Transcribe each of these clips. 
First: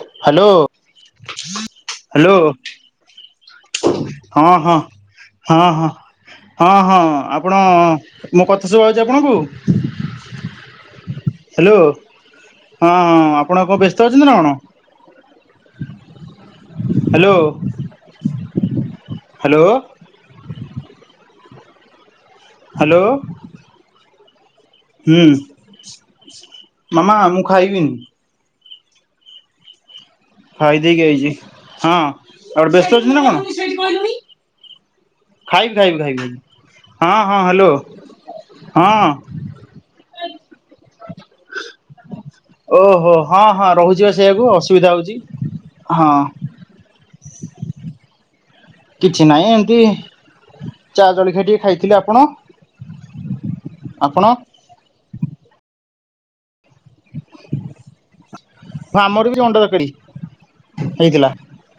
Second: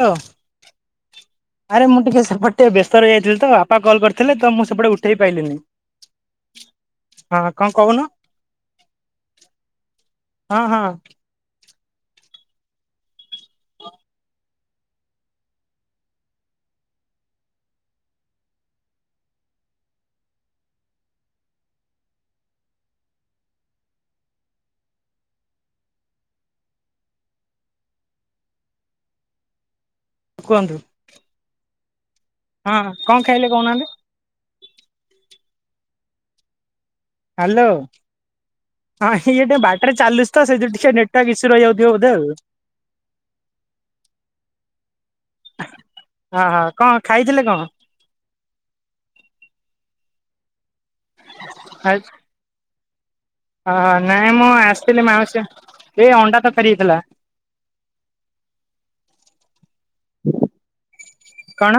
ତ ହ୍ୟାଲୋ। ଆରେ ମୁଁ ଟିକେ ହ୍ୟାଲୋ ସେପଟେ ଟିକେ ବ୍ୟସ୍ତ ରହି ଯାଇଥିଲି ତ ବାପା କଲ୍ କରିଥିଲେ ହଁ ତ ମୁଁ ହଁ ସେପଟେ ଉଠେଇ ପାଇଲିିନି। ହଁ ହଁ ହଁ ହଁ ଆପଣ ମୋ କଥା ଶୁଭାଉଛି ଆପଣଙ୍କୁ। ହଁ ହଁ। ହେଲୋ ହଁ ହଁ ଆପଣ କ ବ୍ୟସ୍ତ ଅଛନ୍ତି ନାଁ କଣ? Hello hello. ହାଲୋ। ହୁଁ ମାମା ମୁଁ ଖାଇବିନି। କୁହନ୍ତୁ ଖାଇ ଦେଇକି ଆଇଚି ହଁ ଆଉ ଡ଼ୁ ହଁ ବ୍ୟସ୍ତ ଅଛନ୍ତି କଣ ନାଁ ଖାଇଲେ କହୁନାହାନ୍ତି? କଣ? ଖାଇବି ଖାଇବି ଖାଇବି [unintelligible] ହାଲୋ ହଁ ହଁ ଏଇ ଟିଏ ବାଟରେ ଚାଲୁ ତ ସେଇ ଯୋଉ ଟିକେ ନେଟୱା ଇସୁ ରହିଯାଉଥିବ ବୋଧେ ଆଉ। ଓହୋ ହଁ ହଁ ରହୁଚି ବା ସେଇଆକୁ ଅସୁବିଧା ହଉଚି। ହଁ ହଁ କଁ ଖାଇଥିଲେ କଣ? କିଛି ନାହିଁ ଏମତି ଚା ଜଳିଖିଆ ଟିକେ ଖାଇଥିଲି। ଆପଣ? ହଁ ଆପଣ ନାଇଁ ମୁଁ ଆସିଥିଲି ମାଉଁସ ଏ ଅଣ୍ଡା ତକାରି ହେଇଥିଲା। ହଁ ଆମର ବି ଅଣ୍ଡା ତକାରି ହେଇଥିଲା। କଣ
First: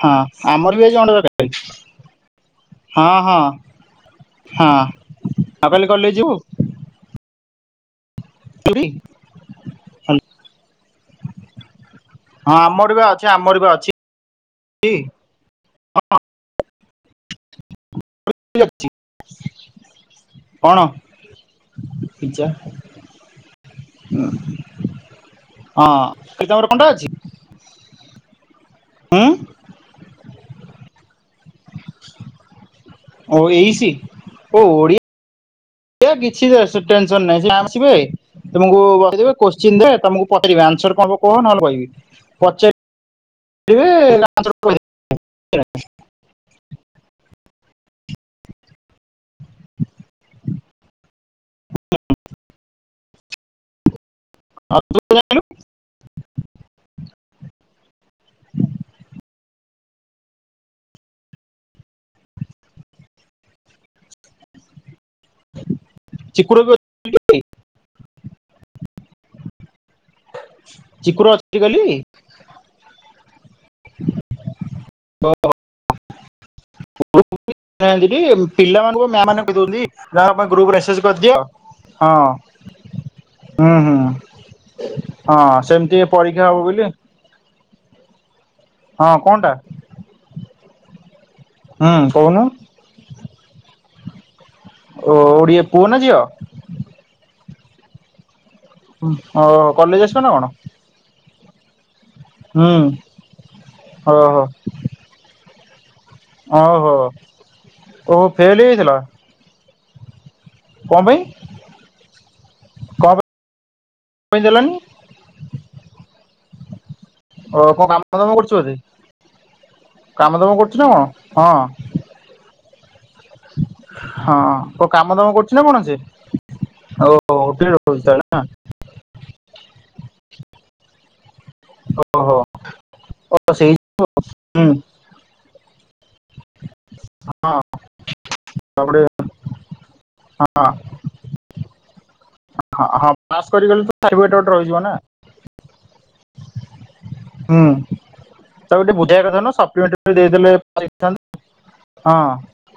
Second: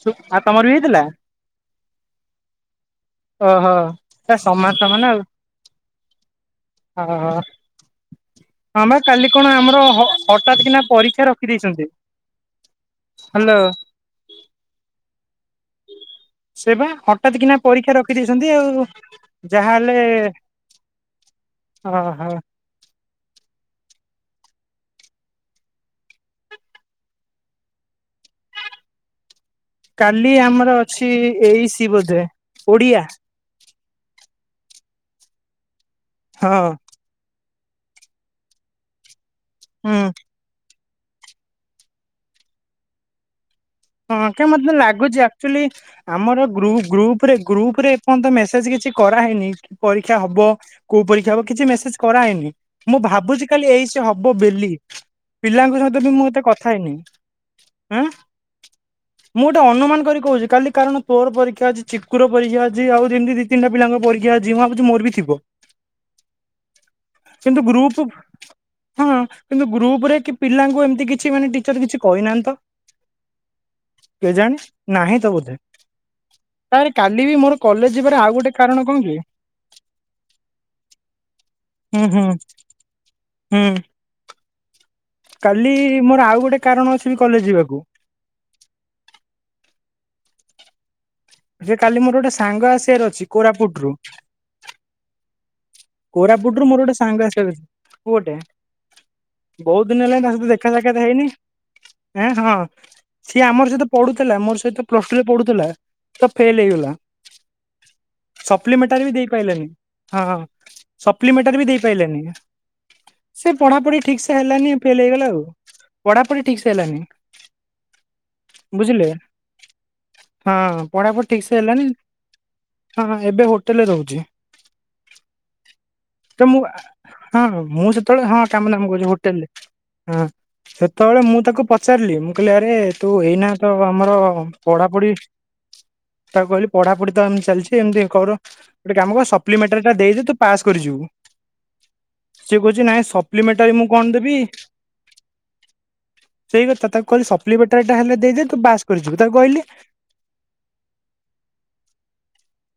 ହଁ ଆଉ ତମର ଆମର ବି ଆଜି ହେଇଥିଲା ଅଣ୍ଡା ତକାରି ହଁ। ହଁ ଓହୋ ଏ ହଁ ସମାନ ସମାନ ଆଉ। ଆ କାଲି କଲେଜ୍ ଯିବୁ? ଅଃ ହଁ ଯିବୁଟି? ବା କାଲି କଣ ଆମର ହ ହଁ ହଠତ୍ କିନା ପରୀକ୍ଷା ରଖି ଦେଇଛନ୍ତି। ଆମର ବା ଅଛି ଆମର ବା ଅଛି ଇ। ହଁ। ସେ ବା ହଠାତ୍ କିନା ପରୀକ୍ଷା ର ଖି ଦେଇଛନ୍ତି ଆଉ ଅଛି ଯାହା ହେଲେ କଣ ଅହ। ପିଜା ହଁ କି ତମର କଣ୍ଟେ ଅଛି? ଉଁ? କାଲି ଆମର ଅଛି ଏ ଇ ସି ବୋଧେ ଓଡ଼ିଆ। ଓ ଏଇସି ଓ ଓଡ଼ି ଏ କିଛି ହଁ ଦେସ ଟେନସନ୍ ନାହିଁ ଯାଆ ଆସିବେ ତମକୁ କହିଦେବେ। କୋଶ୍ଚିିନ ଦେ ହୁଁ ତମୁକୁ ପଚାରିବେ ଆନ୍ସର୍ କଁ ହବ କହ ନହେଲେ କହିବି ପଚାରି ହଁ କାଇଁ ମତେ ଲାଗୁଚି ଆକ୍ଚୁଲି ଆମର ଗ୍ରୁ ଗ୍ରୁପ୍ ରେ ଗ୍ରୁପ୍ ରେ ପନ୍ତ ମେସେଜ୍ କିଛି କରାହେଇନେଇ କି ପରୀକ୍ଷା ହବ କୋଉ ପରୀକ୍ଷା ହବ କିଛି ମେସେଜ୍ କରାହେନେଇ। ମୁଁ ଭାବୁଚି କାଲି ଏ ଇ ସି ହ ବ ବେଲି ଆଉ ତୁ ଜାଣିଲୁ ପିଲାଙ୍କ ସହିତ ବି ମୁଁ ଏତେ କଥା ହେଇନେଇ। ଆଁ? ମୁଁ ଗୋଟେ ଅନୁମାନ କରି କହୁଚି କାଲି କାରଣ ତୋର ପରୀକ୍ଷା ଅଛି ଚିକୁର ପରୀକ୍ଷା ଅଛି ଆଉରି ଏମିତି ଦି ତିନଟା ପିଲା ଙ୍କ ପରୀକ୍ଷା ଅଛି ମୁଁ ଭାବୁଚି ମୋର ବି ଥିବ। ଚିକୁର ବି ଅଛି କାଲି? କିନ୍ତୁ ଗ୍ରୁପ୍ ହଁ କିନ୍ତୁ ଗ୍ରୁପ୍ ରେ କି ପିଲାଙ୍କୁ ଏମତି ଚିକୁର କିଛି ମାନେ ଅଛି ଟିଚର୍ କିଛି କାଲି? କହିନାହାନ୍ତି ତ। କେଜାଣି ନାହିଁ ତ ବୋଧେ। ତାରେ କାଲି ବି ମୋର କଲେଜ [inaudible] ଯିବାର ଟି ଆଉ ଗୋଟେ କାରଣ କଣ ପିଲାମାନୁଙ୍କୁ କି ମ୍ୟା ମାନେ କହିଦୋଉନ୍ତି ଯାହାର ପା ଗ୍ରୁପ୍ ମେସେଜ୍ କ କିଅ। ହୁଁ ହୁଁ। ହୁଁ ହୁଁ। ହଁ କାଲି ସେମିତି ମୋର ଆଉ ପରୀକ୍ଷା ଗୋଟେ ହବ ବୋଲି କାରଣ ଅଛି ବି କଲେଜ ଯିବାକୁ ହଁ କଣଟା? ଯେ ହୁଁ କାଲି ମୋର ଗୋଟେ କହୁନୁ ସାଙ୍ଗ ଆସିବାର ଅଛି କୋରାପୁଟୁରୁୁ। ଓ ଓଡିଆ ପୁଅ ନା ଝିଅ? କୋରାପୁଟଙରୁ ମୋର ଗୋଟେ ସାଙ୍ଗ ଆସିବାର ଅ ପୁଅଟେ। ଓ ବହୁତୁ କଲେଜ ଦିନି ଆସିବ ହେଲାଣି ନା ତା କଣ? ସଇତ ଦେଖାସଖାତ ହେଇନି। ଏଁ ହଁ ହୁଁ ସିଏ ଆମର ସହିତ ଓହୋ। ପଢୁଥିଲା ମୋର ସହିତ ପ୍ଲସ୍ଟୁ ରେ ପଢୁଥୁଲା। ତ ଫେଲ୍ ହେଇଗଲା ଓହୋ ଓହୋ ଫେଲ ହେଇଯାଇଥିଲା ସପ୍ଲିମେଣ୍ଟରେ ବି ଦେଇ ପାଇଲାନି ହଁ। କଣ ପାଇଁ ସପ୍ଲିମେଣ୍ଟାରୀ ବି ଦେଇ ପାଇଲେନି ନି। କଣ ସେ ପଢାପଢି ଠିକ୍ ସେ ପାଇଁ ଦେଲାନି? ହେଲାନି ଫେଲ୍ ହେଇଗଲା ଆଉ ପଢାପଢି ଠିକ୍ ସେ ହେଲାନି। ଓ କଣ କାମ ଦାମ କରୁଚୁ ବୋଧେ? ବୁଝିଲେ କାମ ଦାମ ହଁ କରୁଛି ନା କଣ? ପଢାପଢି ଠିକ୍ ହଁ ସେ ହେଲାନି ହଁ ଏବେ ହୋଟେଲେ ରହୁଚି। ହଁ କଣ କାମ ଦାମ କରୁଛି ନା କଣ ସେ? ତ ମୁଁ ଓ ହଁ ହୋଟେଲରେ ମୁଁ ରହୁଛି ତାହେଲେ ସେତେବେଳେ ନା ହଁ କାମ ଦାମ କରୁଛି ହୋଟେଲ୍ ରେ। ସେତେବେଳେ ମୁଁ ତାକୁ ପଚାରିଲି ମୁଁ ଓହୋ କହିଲି ଆରେ ତୁ ଓ ଏଇନା ସେଇ ତ ଆମର ହଁ ପଢାପଢି ତାକୁ କହିଲି ପଢାପଢି ତ ଏମିତି ଚାଲିଛି ଏମିତି କର ଗୋଟେ ତାପରେ କାମ କର ସପ୍ଲିମେଣ୍ଟାରୀ ଟା ଦେଇଦେ ତୁ ହଁ। ପାସ୍ କରିଯିବୁ। ସିଏ କହୁଛି ହଁ ନାଇଁ ହଁ ପାସ୍ ସପ୍ଲିମେଣ୍ଟାରୀ ମୁଁ କରିଗଲେ ତ କଣ ଦେବି ସାର୍ଟିଫିକେଟ ଟେ ରହିିଯିବ ନା। ସେଇ କଥା ତାକୁ କହିଲି ହୁଁ ସପ୍ଲିମେଣ୍ଟାରୀ ଟା ହେଲେ ଦେଇଦେ ତୁ ତାକୁ ପାସ୍ ଟିକେ କରିଯିବୁ ବୁଝେଇବା ତାକୁ କଥା ନୁହଁ କହିଲି। ସପ୍ଲିମେଣ୍ଟାରୀ ଦେଇଦେଲେ ଦେଇଥାନ୍ତେ। ହଁ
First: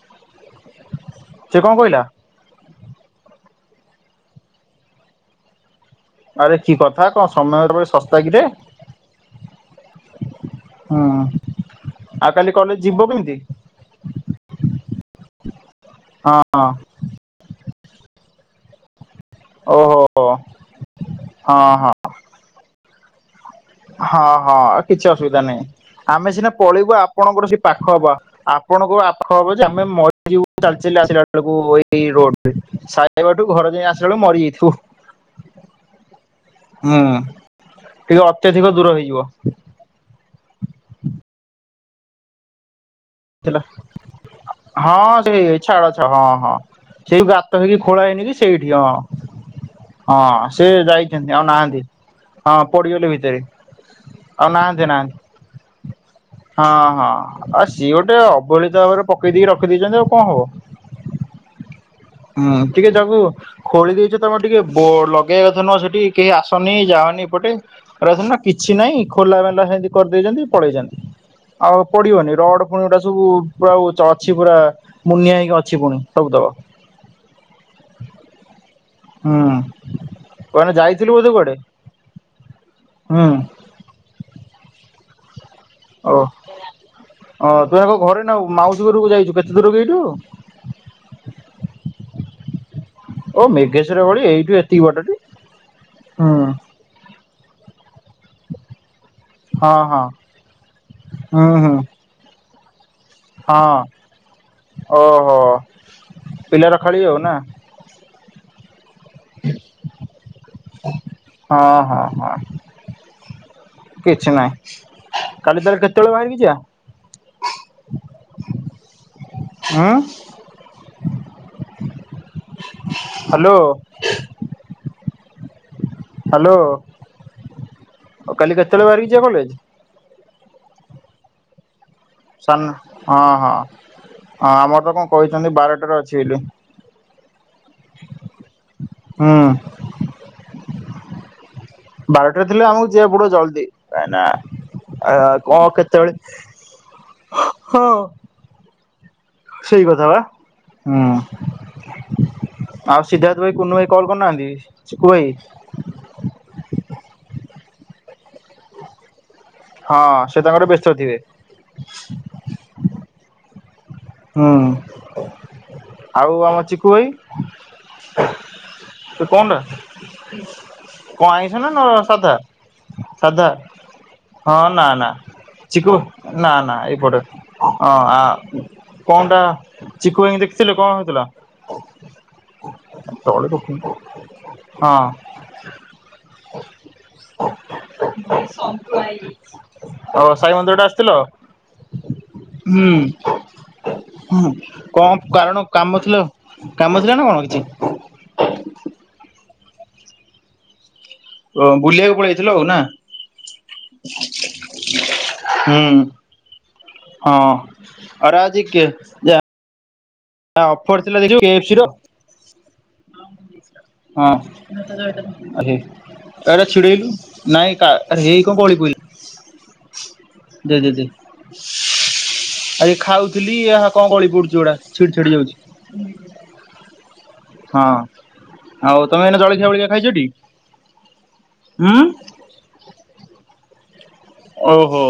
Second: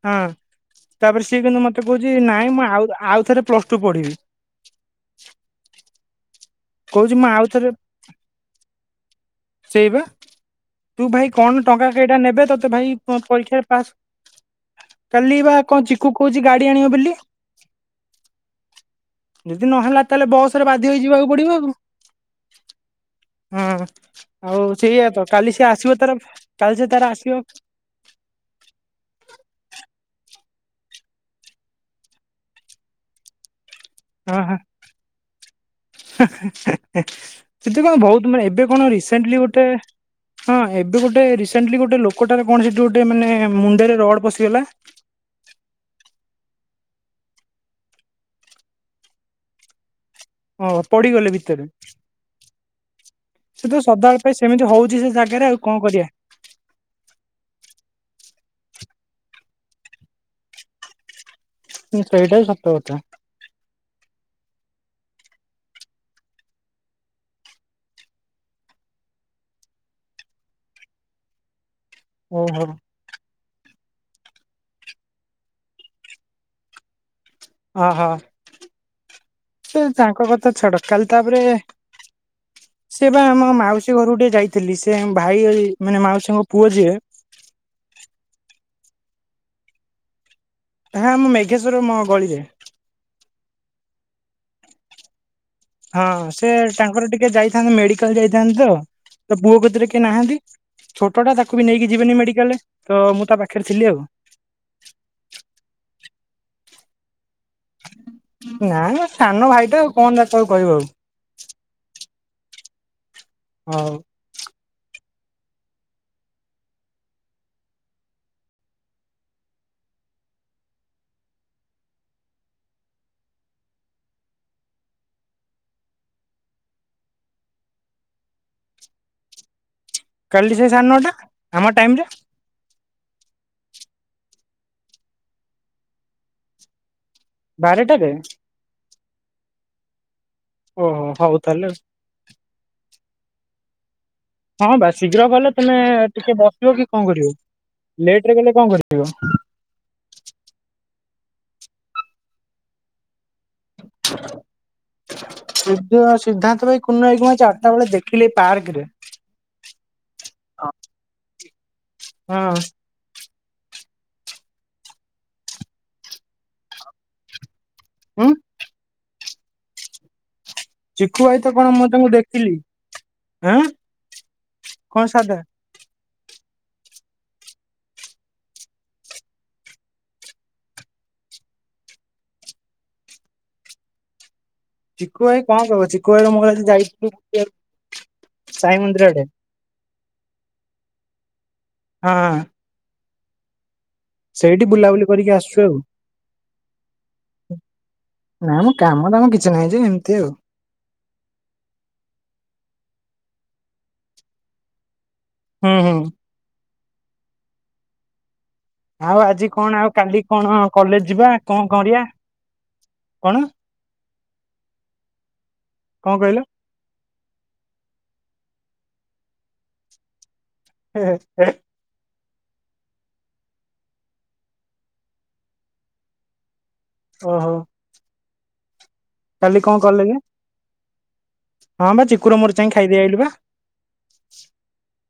ହୁଁ ତାପରେ ସିଏ ସେ କିନ୍ତୁ କଣ ମତେ କହିଲା କହୁଛି ନାଇଁ ମୁ ଆଉ ଆଉଥରେ ପ୍ଲସ୍ଟୁ ପଢିବି। ଆରେ କି କଥା କହୁଛି କଣ ସମୟ କେବେ ଶସ୍ତା କିରେ। ସେଇପା। ହୁଁ ତୁ ଭାଇ କଣ ଟଙ୍କା କେଇଟା ଆଉ ନେବେ କାଲି ତତେ କଲେଜ ଭାଇ ଯିବ କେମିତି ପରୀକ୍ଷାରେ ପାସ୍ କାଲି ବା କଣ ଚିକୁୁ କହୁଚି ହଁ ଗାଡି ଆଣିବ ବୋଲି। ଯଦି ନହେଲା ଓହୋ ତାହାଲେ ବସ ରେ ବାଧ୍ୟ ହେଇ ଯିବାକୁ ହଁ ପଡିବ। ଆଉ ହଁ। ହଁ ଆଉ ହଁ କିଛି ସେଇଆ ତ ଅସୁବିଧା କାଲି ନାହିଁ ସିଏ ଆସିବ ତାର ଆମେ ସିନା କାଲି ସେ ପଳେଇିବୁ ତାର ଆସିବ ଆପଣଙ୍କର ସେ ପାଖ ହବ। ଆପଣଙ୍କୁ ପାଖ ହବ ଯେ ଆମେ ମ ଯଉ ଚାଲି ଚାଲି ଆସିଲା ବେଳକୁ ଏଇ ରୋଡ ସଇବାଟୁ ଘର ଯାଏ ଆ ହଁ ହଁ ହୁଁ ସେଇ କଁ ଟିକେ ବହୁତୁ ମାନେ ଏବେ ଅତ୍ୟଧିକ ଦୂର କଣ ହେଇଯିବ ରିସେଣ୍ଟଲି ଗୋଟେ ହଁ ଏବେ ଗୋଟେ ରିସେଣ୍ଟଲି ଗୋଟେ ଲୋକଟାରେ କଣ ସେ ଥିଲା ହଁ ସେ ଛାଡ ଛା ହଁ ହଁ। ସେଇ ଗାତ ହେଇକି ଖୋଳା ହେଇନି କିି ସେଇଠି ହଁ। ହଁ ସେ ପଡିଗଲେ ଯାଇଚନ୍ତି ଆଉ ଭିତରେ ନାହାନ୍ତି ହଁ ପଡିଗଲେ ଭି ସେ ତ ସଦାବେଳେ ପାଇଁ ଆଉ ସେମିତି ନାହାନ୍ତି ହଉଛି ସେ ନାହାନ୍ତି ଜାଗାରେ ଆଉ କଣ କରିବା। ହଁ ହଁ ଆ ଗୋଟେ ଅବଳିତ ଭାବରେ ପକେଇ ଦେଇକି ରଖିଦେଇଚନ୍ତି ଆଉ କଁ ହବ। ହୁଁ ସେଇଟା ବି ଉଁ ସତ ‌ଟିକେ କଥା ତାକୁ ଖୋଳି ଦେଇଚ ତମ ଟିକେ ବୋ ଲଗେଇବା ଥା ନୁହେଁ କଥା ସେଠି କେହି ଆସନି ଯାଅନି ଏପଟେ ଏରା ସିନା କିଛି ନାଇଁ ଏପଟେ। ଖୋଲା ମେଲା ହେନ୍ତି କରି ଦେଇଚନ୍ତି ପଲେଇଚନ୍ତି ଆଉ ପଡ଼ିବନି ଓହୋ ରଡ଼୍ ସବୁ ପୁରା ଚ ଅଛି ପୁରା ମୁନିଆ ହେଇକି ଅଛି ପୁଣି ସବୁ ତକ। ଅ ହୋ ହୁଁ ସେ ତାଙ୍କ କଥା କଣ ଛାଡ କାଲି ଯାଇଥିଲୁ ବୋଧେ ତାପରେ କୁଆଡେ ସିଏପା ହୁଁ। ଆମ ମାଉସୀ ଘରକୁ ଟିକେ ଯାଇଥିଲି ସେ ଭାଇ ମାନେ ଓ ମାଉସୀଙ୍କ ପୁଅ ଯିଏ ଓ ତୁ ଏବେ ଘରେ ନାହୁଁ ମାଉସୀ ଘରକୁ ଯାଇଚୁ, କେତେ ଦୂର କି ଏଇଠୁ? ହାଁ ମୁଁ ମେଘେଶ୍ଵର ମୋ ଗଳିରେ। ଓ ମେଘେଶ୍ୱର ଗଳି ଏଇଠୁ ଏତିକି ବାଟଟି। ହଁ ହୁଁ ସେ ତାଙ୍କର ଟିକେ ଯାଇଥାନ୍ତେ ମେଡ଼ିକାଲ୍ ଯାଇଥାନ୍ତେ ତ ପୁଅ ହଁ କତିରେ ହଁ କିଏ ନାହାନ୍ତି ଛୋଟ ଟା ହୁଁ ତାକୁ ବି ହୁଁ ନେଇକି ଯିବେନି ମେଡିକାଲ ହଁ ଓହୋ ପିଲା ରଖାଳି ଆଉ ନା? ନା ନା ସାନ ଭାଇଟା ଆଉ କଣ ତାକୁ ଆଉ କହିବ ଆଉ। ହଁ, ହଁ, ହଁ, ହଉ କିଛି ନାହିଁ। କାଲି ତାହାଲେ କେତେବେଳେ ବାହାରିକି ଯିବା। ହୁଁ। ହାଲୋ। ହାଲୋ ଆଉ କାଲି କେତଳେ ବାହାରିକି ଯିବା କଲେଜ୍? କାଲି ସେ ସାଢ଼େନଅଟା ଆମ ଟାଇମ୍ ରେ। ସାନ ହଁ ହଁ ହଁ ଆମର ତ କଣ କହିଛନ୍ତି ବାରଟାରେ ଅଛି ବୋଲି। ବାରଟାରେ ହୁଁ ଓହୋ ହଉ ତାହେଲେ ବାରଟାରେ ଥିଲେ ଆମକୁ ଯିବାକୁ ପଡିବ ଜଲଦି କାହିଁ ନା ହଁ ବା ଆ ଶୀଘ୍ର ଗଲେ କଣ ତମେ କେତେବେଳେ ଟିକେ ବସିବ କି କଣ ହଁ କରିବ ଲେଟ ରେ ଗଲେ କଣ କରିବ? ସେଇ କଥା ବା ହୁଁ ଆଉ ସିଧା କୁ ଭାଇ କୁନୁ ଭାଇ କଲ କରିନାହାନ୍ତି? ଚିକୁ ସୂର୍ଯ୍ୟ ସିଦ୍ଧାନ୍ତ ଭାଇ ଭାଇ କୁନୁ ଭାଇକୁ ମୁ ଆ ଚାରିଟା ବେଳେ ଦେଖିଲି ପାର୍କ ରେ। ହଁ ସେ ତାଙ୍କରେ ବ୍ୟସ୍ତ ଥିବେ। ହଁ। ହୁଁ ଆଉ ଆମ ଚିକୁଭାଇ? ହଁ ସେ କଣଟା? ଚିକୁୁ କଣ ଭାଇ ତ କଣ ଆଇଁସନା ନ ମୁଁ ତାଙ୍କୁ ସାଧା ଦେଖିଲି ସାଧା? ଆଁ ହଁ ନା କଣ ନା ସାଧା ଚିକୁ ନା ନା ଏଇପଟେ ହଁ ଆ। କଣ ଟା ଚିକୁ ଭାଇଙ୍କି ଦେଖିଥିଲେ କଣ ହୋଉଥିଲା? ତଳେ ରଖୁନୁ। ଚିକୁ ଭାଇ କଣ କହିବ? ଚିକୁ ଭାଇର ମୋର ଆଜି ଯାଇଥିଲୁ ସାଇ ମନ୍ଦିର ଆଡେ ହ ସାଇ ମନ୍ଦିର ଟା ଆ ଥିଲ। ହଁ ହଁ ହୁ ସେଇଠି ବୁଲାବୁଲି କଣ କରିକି ଆସୁଛୁ କାରଣ ଆଉ। କାମଥିଲା କାମ ଥିଲା ନା କଣ କିଛି? ନାଇମ କାମ ଦାମ କିଛି ନାହିଁ ଯେ ଏମିତି ଆଉ। ଓ ବୁଲିବାକୁ ପଳେଇଥିଲ ଆଉ ନା? ହୁଁ ହୁଁ। ହଁ ଅରାଜିି ଆଉ ଆଜି କଣ ଆଉ? କାଲି କଣ ଅଫର କଲେଜ ଥିଲା ଯିବା ଦେଖିବୁ କଣ କେଏଫସି ର କରିବା କଣ? ହଁ କଣ କହିଲ? ଏଟା ଛିଡେଇଲୁ ନାଇଁ କା ଆରେ ହେଇ କ ଗଲିପ ଆ ଖାଉଥିଲି କଣ ଗଳି ପଡୁଛି ଏଗୁଡା। ଛିଡ଼ ଛିଡ଼ି ଯାଉଛି। ଓହୋ ହଁ ଆଉ ତମେ ଏନେ କାଲି ଜଳଖିଆ କଣ ବଳଖିଆ କଲେଜ? ଖାଇଛଟି? ହଁ ହୁଁ ବା ଚିକୁର ମୋର୍ ଯାଇକି ଖାଇଦେଇ ଆଇଲୁ ପା। ଓହୋ।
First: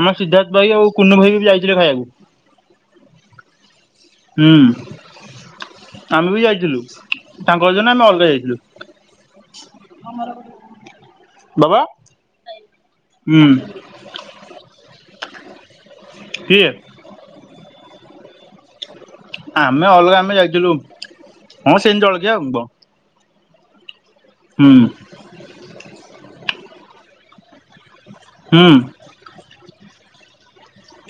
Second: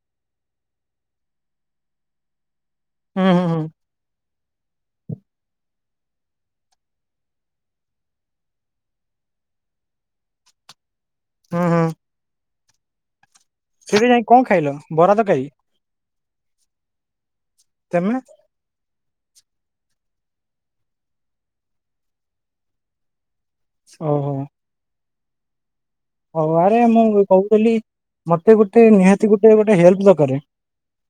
ଆମର ସିଦ୍ଧାର୍ଥ ଭାଇ ଆଉ କୁନୁ ଭାଇ ବି ଯାଇଥିଲେ ଖାଇବାକୁ। ହୁଁ ହୁଁ ହୁଁ। ହୁଁ ଆମେ ବି ଯାଇଥିଲୁ ତାଙ୍କଜ ଆମେ ଅଲଗା ଯାଇଥିଲୁ। ହୁଁ ବାବା ହୁଁ ତୁ ନାଇଁ କଣ ଖାଇଲ ବରା ତ ଖାଇ ଥିଏ। ତେମେ? ଆମେ ଅଲଗା ଆମେ ଯାଇଥିଲୁ ହଁ ସେମିତି ଜଳଖିଆ ଆଉ। ଓହୋ। ହୁଁ ହଉ ଆରେ [unintelligible] କହୁଥିଲି ମତେ ହୁଁ। ଗୋଟେ ନିହାତି ଗୋଟେ ହେଲ୍ପ ଦରକାରେ।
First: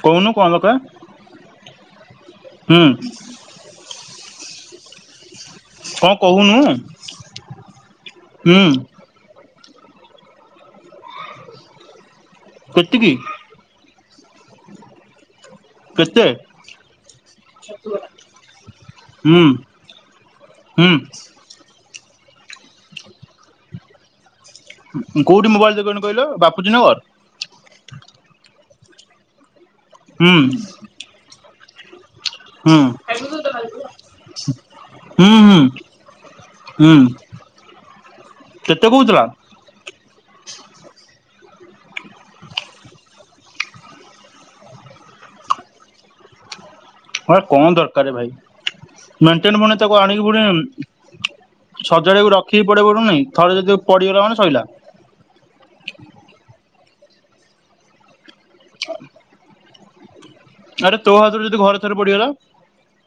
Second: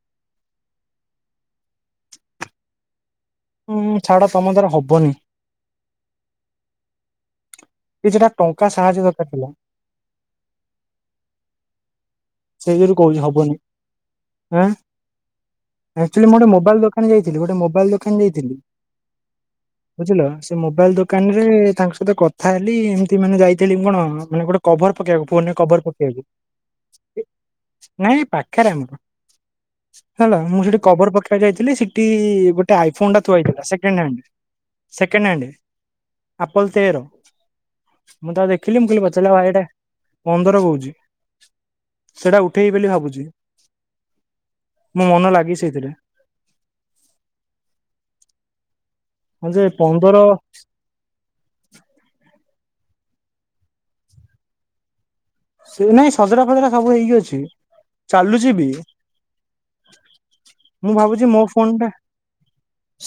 କହୁନୁ କଣ ଦରକାର? ହୁଁ। ହୁଁ ଛାଡ ତମ ଦ୍ୱାରା ହବନି। କଣ କହୁନୁ? କିଛି ଟା ହୁଁ ଟଙ୍କା ସାହାଯ୍ୟ ଦରକାର ଥିଲା। ସେଇଥିରୁ କେତିକି କହୁଛି ହବନି ଆଁ କେତେ ଆଚୁଆଲି ମୁଁ ଗୋଟେ ମୋବାଇଲ ଦୋକାନ ଯାଇଥିଲି ଗୋଟେ ମୋବାଇଲ ଦୋକାନ ଯାଇଥିଲି। ହୁଁ ବୁଝିଲ ସେ ହୁଁ ମୋବାଇଲ ଦୋକାନ ରେ ତାଙ୍କ [unintelligible] କଥା ହେଲି ଏମିତି ମାନେ ଯାଇଥିଲି କଣ ଗୋ କଭର ପକେଇବାକୁ କୋଉଠି ଫୋନରେ ମୋବାଇଲ କଭର ଦୋକାନ କହିଲ ବାପୁଜୀ ନଗର ପକେଇବାକୁ। ନାଇଁ ପାଖରେ ଆମର ହୁଁ ହେଲା ମୁଁ ସେଠି କଭର ପକେଇବାକୁ ଯାଇଥିଲି ସି ଟି ଗୋଟେ ହୁଁ ଆଇଫୋନ ଟା ଥୁଆ ହୋଇଥିଲା ସେକେଣ୍ଡ ହ୍ୟାଣ୍ଡ ସେକେଣ୍ଡ ହୁଁ ହ୍ୟାଣ୍ଡ। ହୁଁ ଆପଲ ହୁଁ ତେର। ମୁଁ ତ ଦେଖିଲି କେତେ ମୁ କହିଲି କହୁଥିଲା ପଚାରିଲି ଭାଇ ଏଇଟା ପନ୍ଦର କହୁଛି। ସେଟା ଉଠେଇବି ବୋଲି ଭାବୁଛି। ମୋ ମନ ଲାଗିଛି ସେଇଥିରେ। କଣ ଦରକାର ଭାଇ। ହଁ ମେଣ୍ଟେନ୍ ଯେ ପୁଣି ତାକୁ ପନ୍ଦର ଆଣିକି ପୁଣି ସଜାଡିବାକୁ ର କିଏ [unintelligible] ପଡୁନି ଥରେ ଯଦି ପଡିଗଲା ମାନେ ସଇଲା। ସେ ନାଇଁ ସଜଡା ଫଜଡା ସବୁ ହେଇକି ଅଛି ଚାଲୁଛି ବି। ମୁଁ ଆରେ ତୋ ଭାବୁଛି ହାତରୁ ମୋ ଯଦି ଫୋନ ଘରେ ଟା ଥରେ ପଡିଗଲା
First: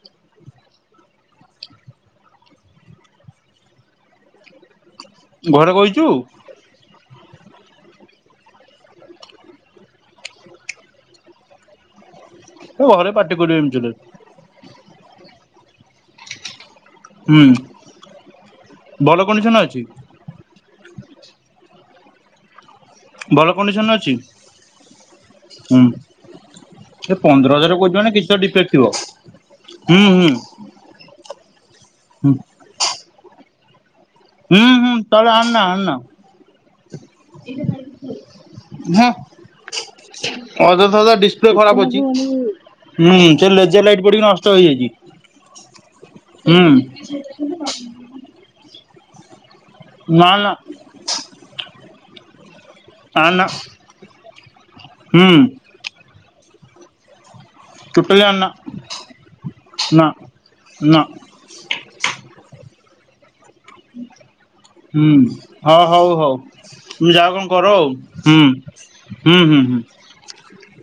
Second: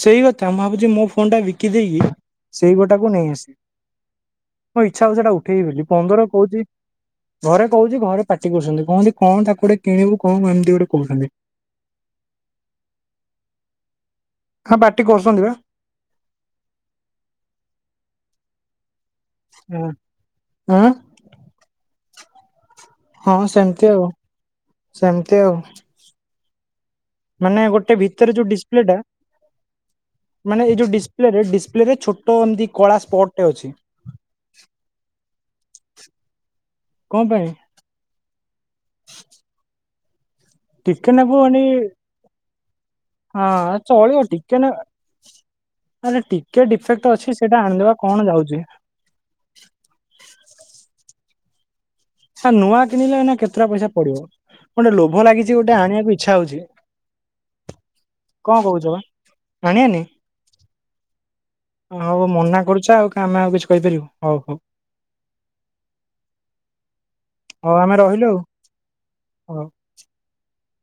ସେଇ କଥା ମୁଁ ଭାବୁଛି ମୋ ଫୋନ ଫୋନ ଟା ବିକି ଦେଇକି ସେଇ ଗୋଟାକୁ ନେଇ ଆସେ। ହଁ ଇଚ୍ଛା ହଉଛି ସେଇଟା ଉଠେଇବି ଘରେ ବୋଲି କହିଛୁ ପନ୍ଦର କହୁଛି ଘରେ କହୁଛି ଘରେ ପାଟି କରୁଛନ୍ତି କହୁଚନ୍ତି କଣ ତାକୁ ଗୋଟେ କିଣିବୁ କଣ ଏମିତି ଗୋଟେ କହୁଛନ୍ତି। ଘରେ ପାଟି କରିବେ ଏମିତି ହେଲେ। ହଁ ପାଟି କରୁଛନ୍ତି ବା ହୁଁ ଭଲ କଣ୍ଡିସନ ଅଛି? ହଁ ହଁ ଭଲ ସେମିତି କଣ୍ଡିସନ ଆଉ ଅଛି ସେମିତି ଆଉ। ହୁଁ ଏ ପନ୍ଦର ମାନେ ହଜାର କହୁଛି ଗୋଟେ ମାନେ କିଛି ଭିତରେ ତ ଯୋଉ ଡିଫେକ୍ଟ ଡିସପ୍ଲେ ଥିବ। ଟା ହୁଁ ହୁଁ ମାନେ ଏଇ ଯୋଉ ଡିସପ୍ଲେ ରେ ଡିସପ୍ଲେ ରେ ଛୋଟ ଏମିତି କଳା ସ୍ପଟ ଟେ ଅଛି। ହୁଁ ହୁଁ ତାହାଲେ ଆଣନା ଆନା। କଣ ପାଇଁ [unintelligible] ଅଯଥା ଟିକେ [unintelligible] ନାକୁ ଡିସପ୍ଲେ ମାନେ ଖରାପ ଅଛି। ହୁଁ ସେ ହଁ ଲେଜର ଲାଇଟ୍ ଚଳିବ ପଡିକି ନଷ୍ଟ ଟିକେ ନା ହେଇଯାଇଛି। ଆରେ ଟିକେ ହୁଁ ଡିଫେକ୍ଟ ଅଛି ସେଇଟା ଆଣିଦବା କଣ ଯାଉଛି। ନା ନା। ନୂଆ କିଣିଲେ ଏଇନା ଆନା କେତେଟା ପଇସା ପଡିବ ଗୋଟେ ଲୋଭ ହୁଁ ଲାଗିଛି ଗୋଟେ ଆଣିବାକୁ ଇଛା ହଉଛି। ଟୋଟାଲି ଆନା କଣ କହୁଛ ବା ଆଣିଆନି? ନା ନା ହଉ ମନା କରୁଛ ଆଉ କା ଆମେ ଆଉ କିଛି କହିପାରିବୁ ହଉ ହଉ ହୁଁ ହଁ ହଉ ହଉ। ତୁ ଯାଆ କଣ କର ହଉ ଆଉ ଆମେ ରହିଲୁ ଆଉ ହୁଁ ହୁଁ ହଉ। ହୁଁ।